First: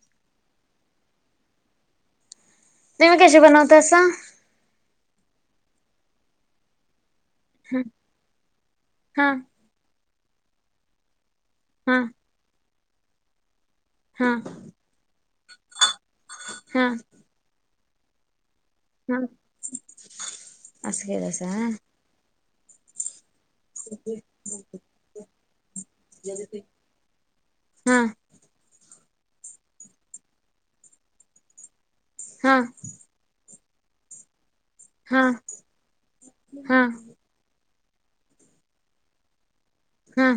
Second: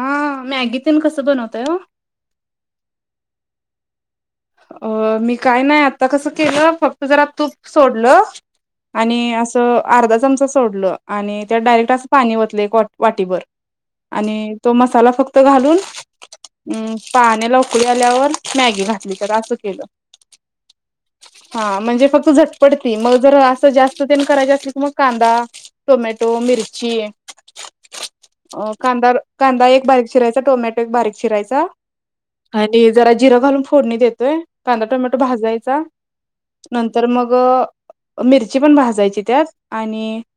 हा मॅगीतून कसं बनवतय ओ? तुम्ही कशे बनवता सा? अ मी काय नाही आता कसं केलं फक्त त जरा तूप सोडलं आणि हा असं अर्धा चमचा सोडल आणि त्यात डायरेक्ट हा असं पाणी वतलं एक वा वाटीभर. हा आणि तो मसाला फक्त घालून हा अ पाण्याला उक ळी आल्यावर मॅगी घातली हा तर असं केलं, असं केलासा व्हय. हां म्हंजे फक्त झट पडतेय मग जरा जास्त तेन करायच असल की मग कांदा टोमॅटो मिरची कांदा कांदा एक बारीक चिरायचा टोमॅटो एक बारीक चिरायचा हा हा आणि जरा जिरा घालून फोडणी देतोय कांदा टोमॅटो हा भाजायचा हा नंतर मग मिरची पण भाजायची त्यात आणि हा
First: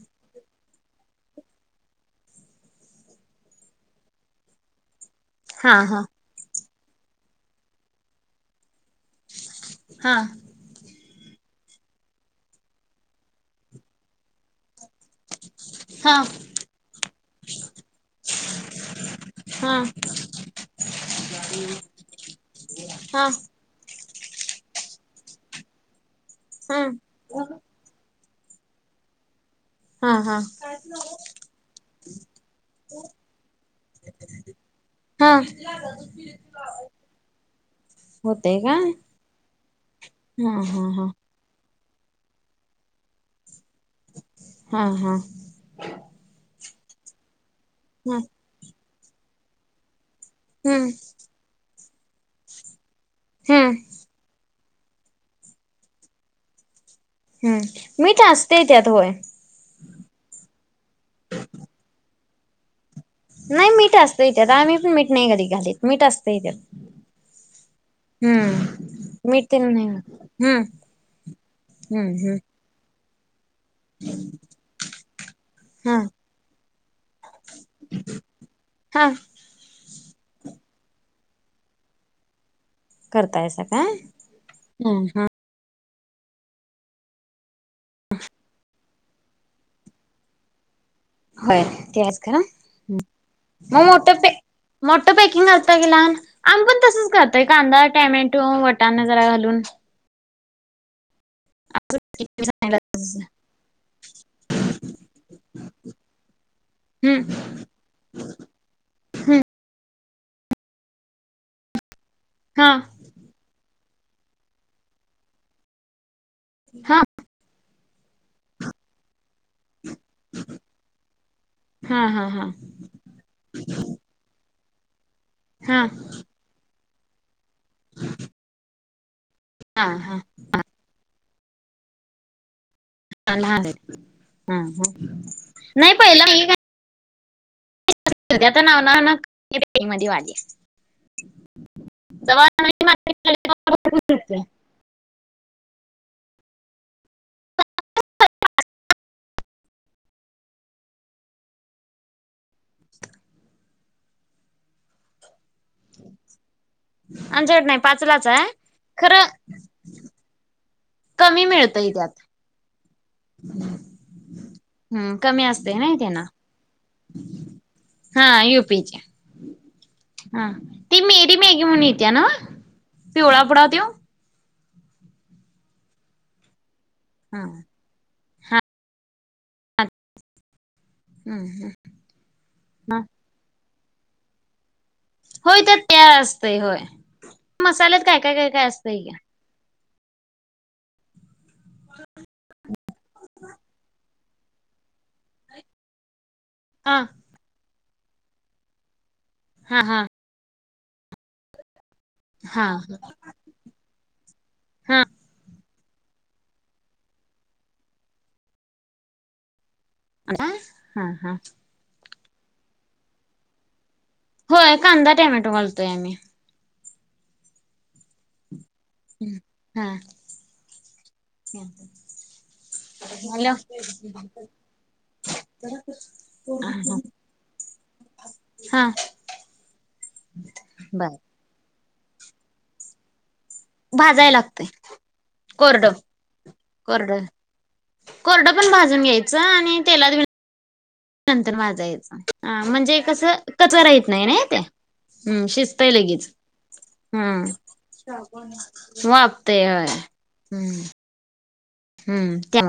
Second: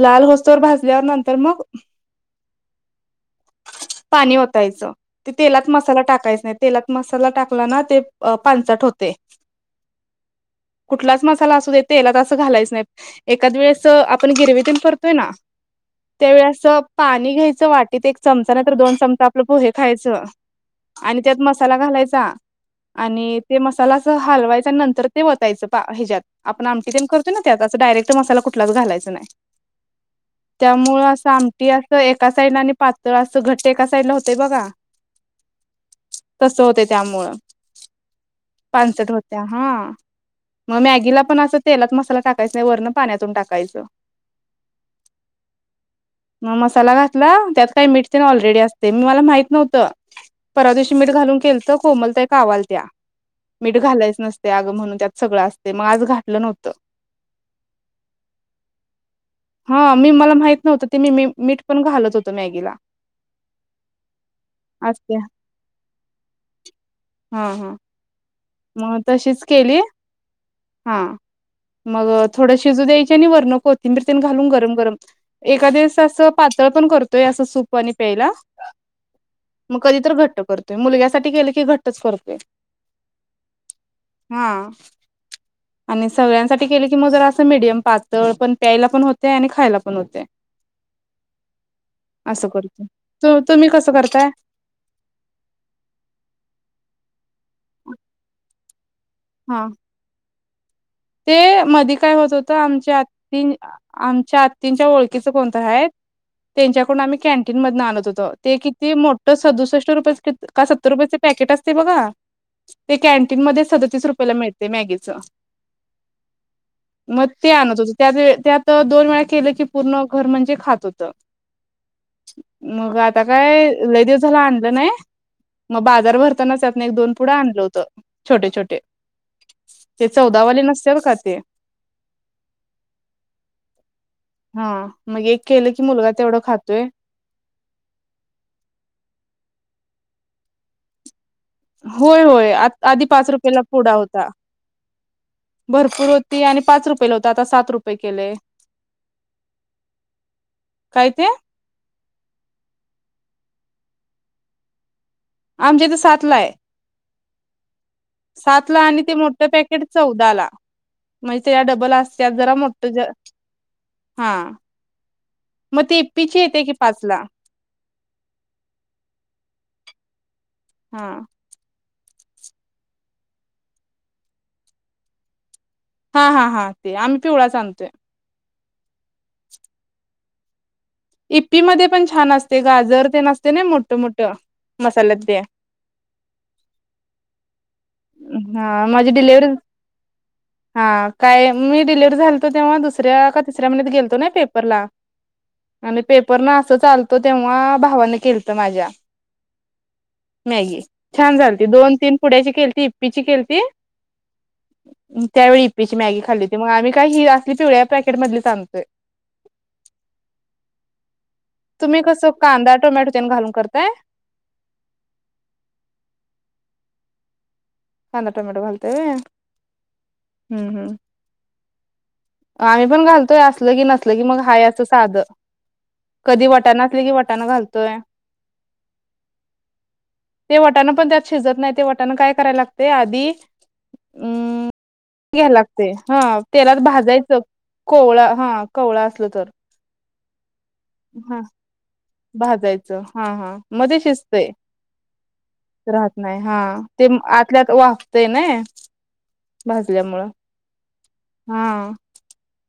लाल होस तवर भाजल्या नंतर मग पाणी ओतायचं. ते तेलात हा मसाला हा टाकायच नाही तेलात मसाला टाकला ना ते पानचट होत. हा कुठलाच मसाला असू देतेला तर असं घालायच नाही एकाद वेळेस आपण गिरवीतीण करतोय ना. हा त्यावेळी असं पाणी घ्यायचं वाटीत एक चमचा नाही तर दोन चमचा आपलं पोहे खायचं आणि त्याच्यात मसाला घालायचा आणि ते मसाला अस हलवायचा आणि नंतर ते वतायचं पा ह्याच्यात आपण आमटी हा ते करतो ना त्यातचं डायरेक्ट मसाला कुठलाच घालायचं नाही हा हा त्यामुळ असं आमटी असं एका साईडला आणि पातळ असं घट्ट एका साईडला होतंय बघा हा तस होते त्यामुळं होतय काय पांचट होत्या हा हा मग हा मॅगीला पण अस तेलात मसाला टाकायचा नाही वरं पाण्यातून टाकायच. हा हा मग मसाला घातला त्यात काही मिठ ह तेन ऑलरेडी असते मी मला माहित नव्हत. परवा हम्म दिवशी मीठ घालून केल तर कोमलताई कावालत्या हम्म मीठ घालायच नसत. ते अग म्हणून त्यात सगळं असते मग आज घातलं नव्हतं हम्म मीठ असतेय त्यात होय हा मी मला माहित नव्हतं ते मी मीठ पण घालत होतो मॅगीला. नाही मीठा असतय त्यात आम्ही पण मीठ असत्या नाही कधी घालीत मीठ असतय त्यात. हा हा हम्म मग तशीच मीठ तेन केली नाही हम्म हा हम्म मग हम्म थोड शिजू द्यायच. वरन कोथंबीर तेन घालून गरम गरम एखादे हा वेळेस पातळ पण करतोय सूप वाणी प्यायला हा आणि कधीतरी घट्टकरतोय. मुलग्यासाठी केलो की घट्टच करतोय. करतायसा काय हा हा. आणि सगळ्यांसाठी केले की मग, जरा असं मीडियम पातळ पण प्यायला पण हो तय आणि खायला पण होते. हाय ते [unintelligible] असं करतो तुम्ही मग कसं आता करताय ते मोठ्ठ पॅकिंग आणता, की लहान आम्हीं पण तसंच करत काई कांदा टॅमेटो वटांना जरा घालून. हा ते मध्ये काय होत होत, आमच्या आत्ती आमच्या आत्तींच्या ओळखीच कोणतंरी हाय त्येच्याकडून आम्ही हम्म कॅन्टीन मधून आणत होतो, ते किती मोठं सदुसष्ट रुपयांच हा [unintelligible] रुपयाला मिळत मॅग्गीच हा मग ते आणत होतो. त्यात त्यात दोन वेळा केलं की पूर्ण घर म्हणजे खात होत हा हा हा मग आता काय लय दिवस झाला आणल नाही हा मग बाजार भरताना त्यातन एक दोन पुढं आणलं होतं छोटे छोटे हा ते हा. चौदावाले नसत्यात का ते लहान हा मग एक केलं की नाही मुलगा पहिला तेवढं खातोय सगळाच नाव म वाली होय होय आधी पाच रुपयाला पुडा होता भरपूर होती आणि पाच रुपयेला होता आता सात रुपये केले काय ते आमच्या इथं सातला आहे आमच्याकडे नाही पाचलाच सात ला आणि ते खर मोठं पॅकेट चौदा ला म्हणजे कमी त्याच्या मिळतय डबल त्यात असत्यात जरा मोठं ज हा हम्म कमी असते मग नाही ती त्यांना इप्पीची येते की पाच ला हा युपी ची हा ती हा मेरी मॅगी म्हणून येते ना पिवळा पुुडा तो हा हा हा ते आम्ही हा पिवळाच आणतोय हा इप्पी हा मध्ये पण छान असते गाजर ते नसते ना मोठ मोठ हो त्या तयार असत हो मसाल्यात काय काय काय हा काय असतंय माझी की डिलेवर्हरी हा काय मी डिलिव्हरी झालतो तेव्हा दुसऱ्या का तिसऱ्या महिन्यात गेलतो ना पेपरला आणि पेपर न असं हा चालतो तेव्हा भावाने केलत माझ्या हा हा मॅगी छान झालती दोन-तीन पुड्या हा इप्पी ची केलती हा त्यावेळी बीपी मॅगी खाल्ली होती मग आम्ही काही ही असली पिवळ्या पॅकेट मधली आणतोय आ हा हा कस कांदा टोमॅटो त्यां घालून करताय होय कांदा टमॅटो घालतोय आम्ही कांदाा टोमेटो घालतेय हा हम्म हम्म आम्ही पण घालतोय हॅलो असल की नसल की मग हाय असं साध कधी वटाण असले की वटाणा घालतोय हा ते वाटाण पण बर त्यात शिजत नाही ते वाटाण काय करायला लागते आधी भाजाय लागतय अम् घ्यायाला लागते कोरडं हा तेलात कोरडं भाजायच कवळा हा कोरडं पण भाजून कवळा असलं घ्यायचं तर आणि तेलात हा नंतर वाजायचं भाजायचं म्हणजे कस हा हा कच मग ते राहत नाही ना शिजतय ते हम्म शिजत राहत लेगीच नाही हा ते हम्म आतल्यात वाफतय नाय वापते हय भाजल्यामुळं हम्म हा हम्म ते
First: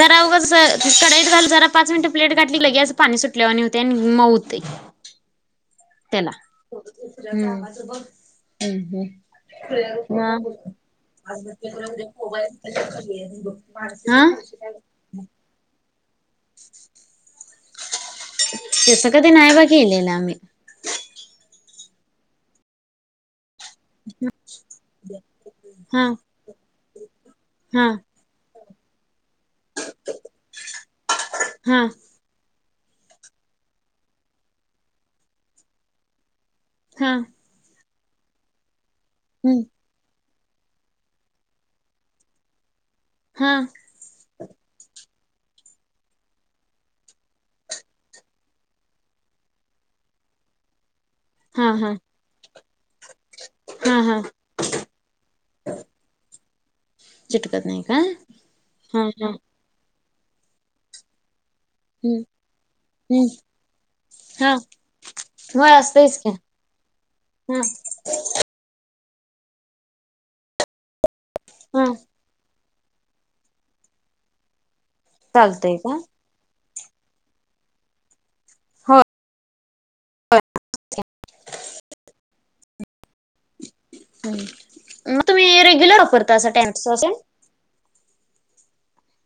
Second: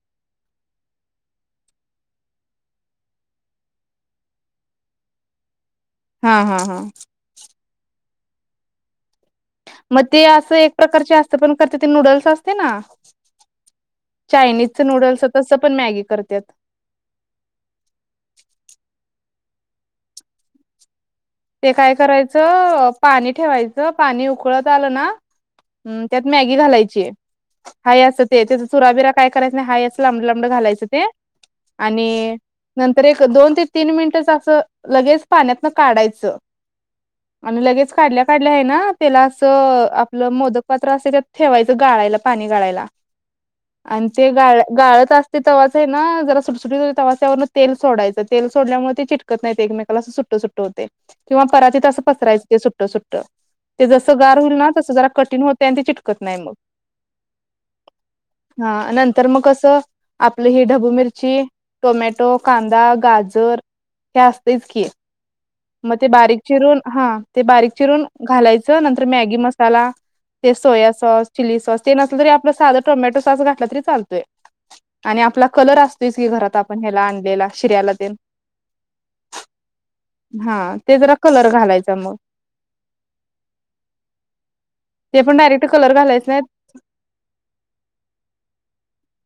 जरा उगाच कडईत घाल जरा पाच मिनिटं प्लेट घातली लगे असं पाणी सुटलेवरणी होते आणि मऊ ते हम तेला हम् मग ते हम् असं एक प्रकारचे असतं पण करते ते नूडल्स असते ना हा चायनीजच नूडल्स तसं पण मॅगी करत तस कधी नाही बा के केलेलं आम्ही ते काय करायचं पाणी ठेवायचं ज पाणी उकळत आलं ना हा त्यात मॅगी घालायची आहे हा हाय अस ते सुराबिरा काय करायच नाही हा असं लांबड लांबड घालायचं ते हा आणि नंतर एक दोन ते तीन मिनिट असं लगेच पाण्यातन काढायचं हा आणि लगेच काढल्या काढल्या आहे ना त्याला हम्म असं आपलं मोदक पात्र असे त्यात ठेवायचं गाळायला पाणी गाळायला हा आणि ते गाळत असत ते तवासा आहे ना जरा सुटसुटी तवासावर तेल सोडायं तेल सोडल्यामुळे ते चिटकत नाहीत एकमेकाला असं सुट सुट्ट होते किंवा परा हा तीत हा असं पसरायं ते सुट्टं सुट्टं ते हा जसं हा गार होईल ना तसं जरा कठीण होतंय ते चिटकत नाही मग चिटकत नाही का? हा नंतर मग कसं आपलं ही ढबू मिरची हम्म टोमॅटो, कांदा, हम्म गाजर हे हा असतयच की होय मग ते असतंयच की बारीक चिरून हा ते हा बारीक चिरून घालायचं नंतर तर मॅगी मसाला, ते सोया सॉस, चिली सॉस हा ते नसलं तरी आपलं साध टोमॅटो सॉस घातलं तरी चालतय आणि आपला चालतंय कलर का? असतोयच की घरात पण ह्याला आणलेला शिऱ्याला तेन होय हा ते जरा कलर घालायचा मग मग ते पण तुम्ही डायरेक्ट कलर रेग्युलर घालायच वापरता नाहीत अस टॅमाटो सॉस तेन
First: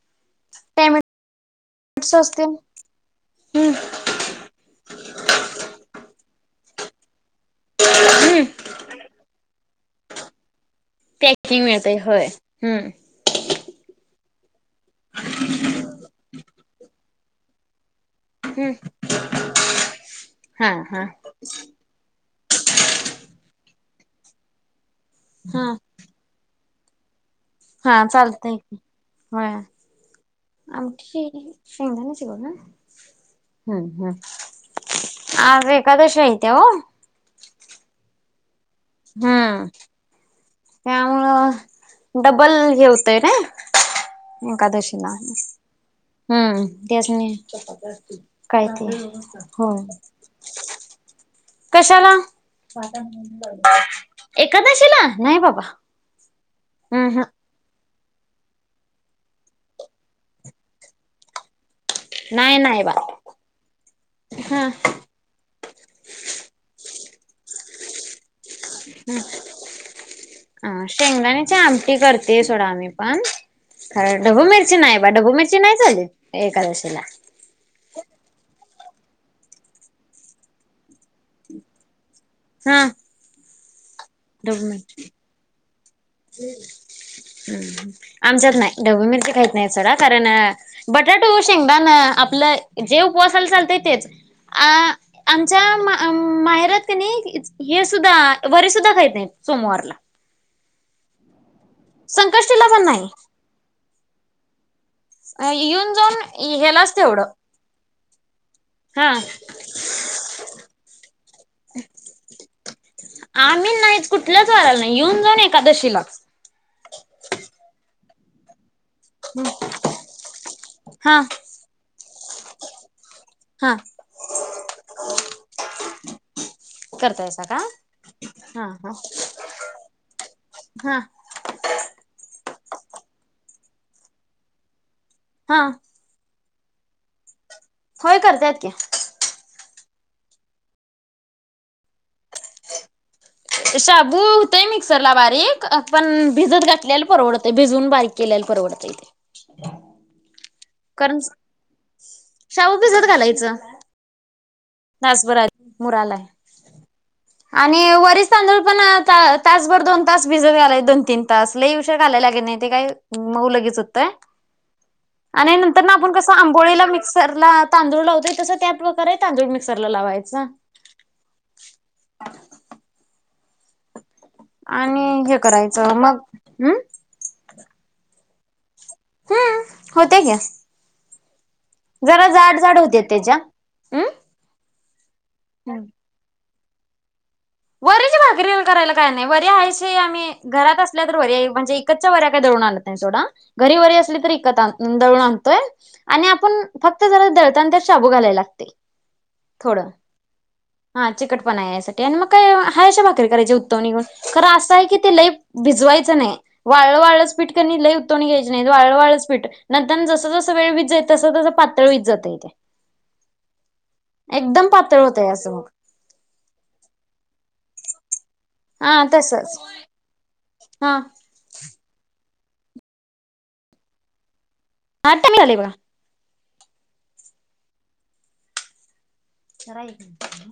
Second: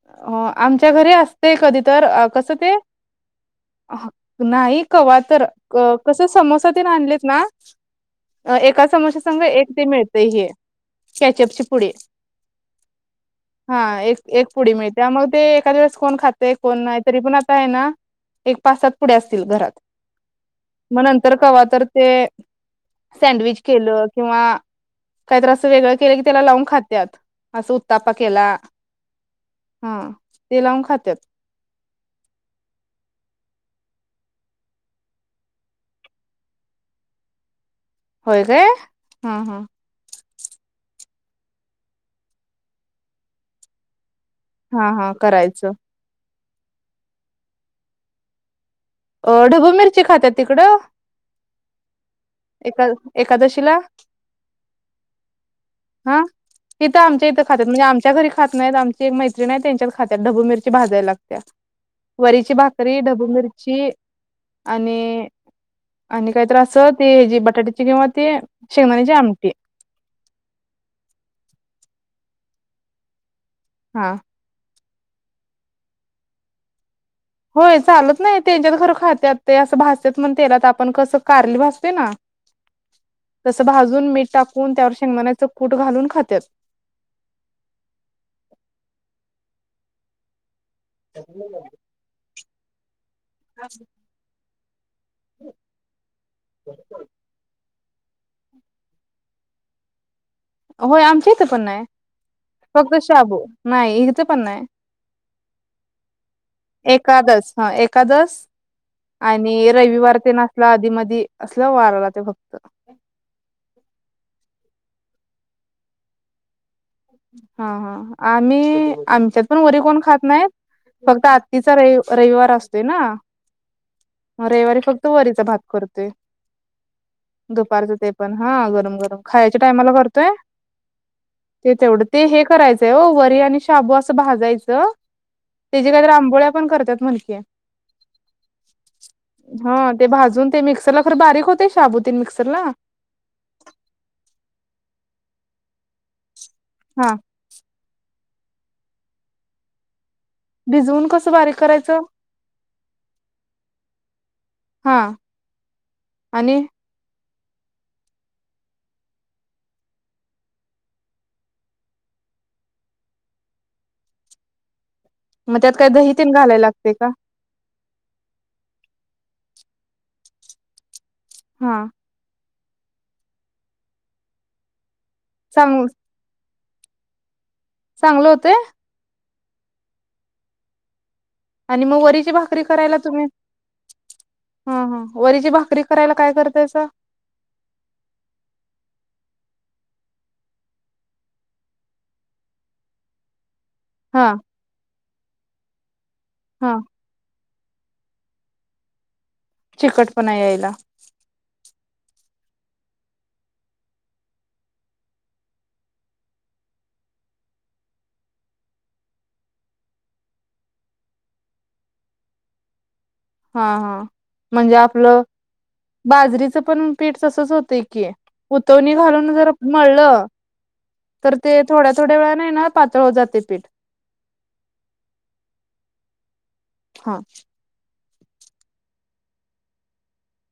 अ आमच्या टॅमॅटो घरी असतय कधी तर सॉस कसं तेन ते हम्म नाही कवा तर क कस समोसा तेन आणलेत ना हम्म एका समोशा संग एक ते मिळतय हे कॅचअपची पॅकिंग पुडी मिळतय होय हम्म हा ए एक पुडी मिळतीया मग ते एका दिवस कोण खातय कोण नाही तरी पण आता आहे ना एक हम्म पास सात पुढे असतील घरात हा मग हा नंतर कवा तर ते सँडविच केलं किंवा काहीतर हा असं वेगळं केलं की त्याला लावून खात्यात. अस हा उत्तपा केला. चालतय की होय हा ते लावून खात्यात आमची शेंगदाण्याची गोळी ना ह हम्म हम् आज एकादशी आहे त्या हो होय काय हा हा हम्म त्यामुळं डबल हे होतंय नय हा हा एकादशीला करायचं हम्म त्यास नी काही अ ढबू मिरची खात्यात तिकडं कशाला एका एकादशीला एकादशीला नाही बाबा हा इथं हम्म हम्म आमच्या इथं खात्यात म्हणजे आम च्या घरी खात नाहीत आमची एक मैत्रीण हाय त्यांच्यात खात्याात ढबू मिरची भाजायला लागतीया. वरीची नाही नाही बा भाकरी, ढबू मिरची हा आणि आणि काही तर अस ते जी बटाट्याची किंवा ते शेंगदाण्याची ह आमटी अ शेंगदाण्याची आमटी करते सोडा आम्ही पण हा कार ढबू मिरची नाही बा ढबू मिरची नाही चालत एकादशीला होय चालत नाही त्यांच्यात खर खात्यात ते असं भाजत्यात मण तेलात आपण कसं कारली भाजतोय ना हा. तसं भाजून मीठ टाकून त्यावर शेंगदाण्याचं कूट घालून खात्यात हम् आमच्यात नाही ढबू मिरची खाईत नाही सोडा कारण बटाटू, शेंगदान आपलं जे उपवासायला चालतय तेच अ आमच्या मा माहेरात कनी हे सुद्धा वरी सुुद्धा खाहीत नाही सोमवारला होय आमच्या इथे पण नाही संकष्टीला पण फक्त शाबू नाही इथे पण नाही. नाही येऊन जाऊन ह्यालाच तेवढं एकादस हा एकादस हा आणि रविवार ते नसला आधी मधी असलं वाराला ते फक्त आम्ही नाहीच कुठल्याच वरायला नाही येऊन जावून एकादशीला हा हा आम्ही आमच्यात पण वरी कोण खात नाहीत हा फक्त आत्तीचा रवी रविवार असतोय ना हा मग रविवारी फक्त वरीचा भात करते. करतायसा का दुपारचं ते पण हा गरम गरम खायच्या टायमाला करतोय. हा ते तेवढं ते हे करायचंय हो वरी आणि शाबू अस भाजायचं हा त्याज्या काय तर आंबोळ्या पण करतात म्हन की होय करत्यात की हा ते भाजून ते मिक्सरला खर बारीक होतय शाबु तेन मिक्सरला शाबू हुतय मिक्सरला अ बारीक पण भिजत घातलेल् हा परवडतय भिजून बारीक केल्यालं परवडतय इथे भिजवून कसं बारीक करायचं शाबू भिजत घालायचं हा [inaudible] आणि आणि वरीचं तांदूळ पण ता-तासभर दोन तास भिजत घालाय दोन तीन तास लई उशीर [unintelligible] ते काय मऊ लगेच हुतय आणि मग त्यात नंतर काय न आपण दही तेन कसं घालायला आंघोळीला लागते का मिक्सरला तांदूळ लावतोय तसं त्या प्रकारे तांदूळ मिक्स क्सरला लावायचा हा आणि हे चांग करायचं मग हम् चांगल होतंय हम्म होतय की आणि मग जरा वरीची जाड भाकरी जाड करायला होते तुम्ही त्याच्या. हम्म ह हा वरीची भाकरी करायला काय करतायस करी करायला काय नाय वरी आणायची आम्ही घरात असल्या तर वर्या म्हणजे विकतचया वऱ्या काही दळून आनत नाही सोडा घरी वरी असली हा तरी इकत आणतोय दळून आणतोय आणि आपण हा फक्त जरा दळतो [unintelligible] शाबू घालाय लागतंय थोडं चिकटपणा यायला हा चिकटपणा यायसाठी [inaudible] [unintelligible] भाकरी करायची [unintelligible] खर असय की ते लई भिजवायचं नाय वाळंवाळं च पीठ त्यांनी [unintelligible] वाळं वाळंच पीठ नंतर जसं जसं वेळ व्हीत जाईल तस तसं पातळ व्हीत जातंय ते हा हा एकदम म्हणजे पातळ आपलं होतंय असं मग बाजरीचं पण पीठ तसंच होतय की उतवणी हा घालून जर तसंच मळलं हा तर ते थोड्या थोड्या वेळात नाही ना पातळ होत जातय पीठ [unintelligible] बघा हा करलोय की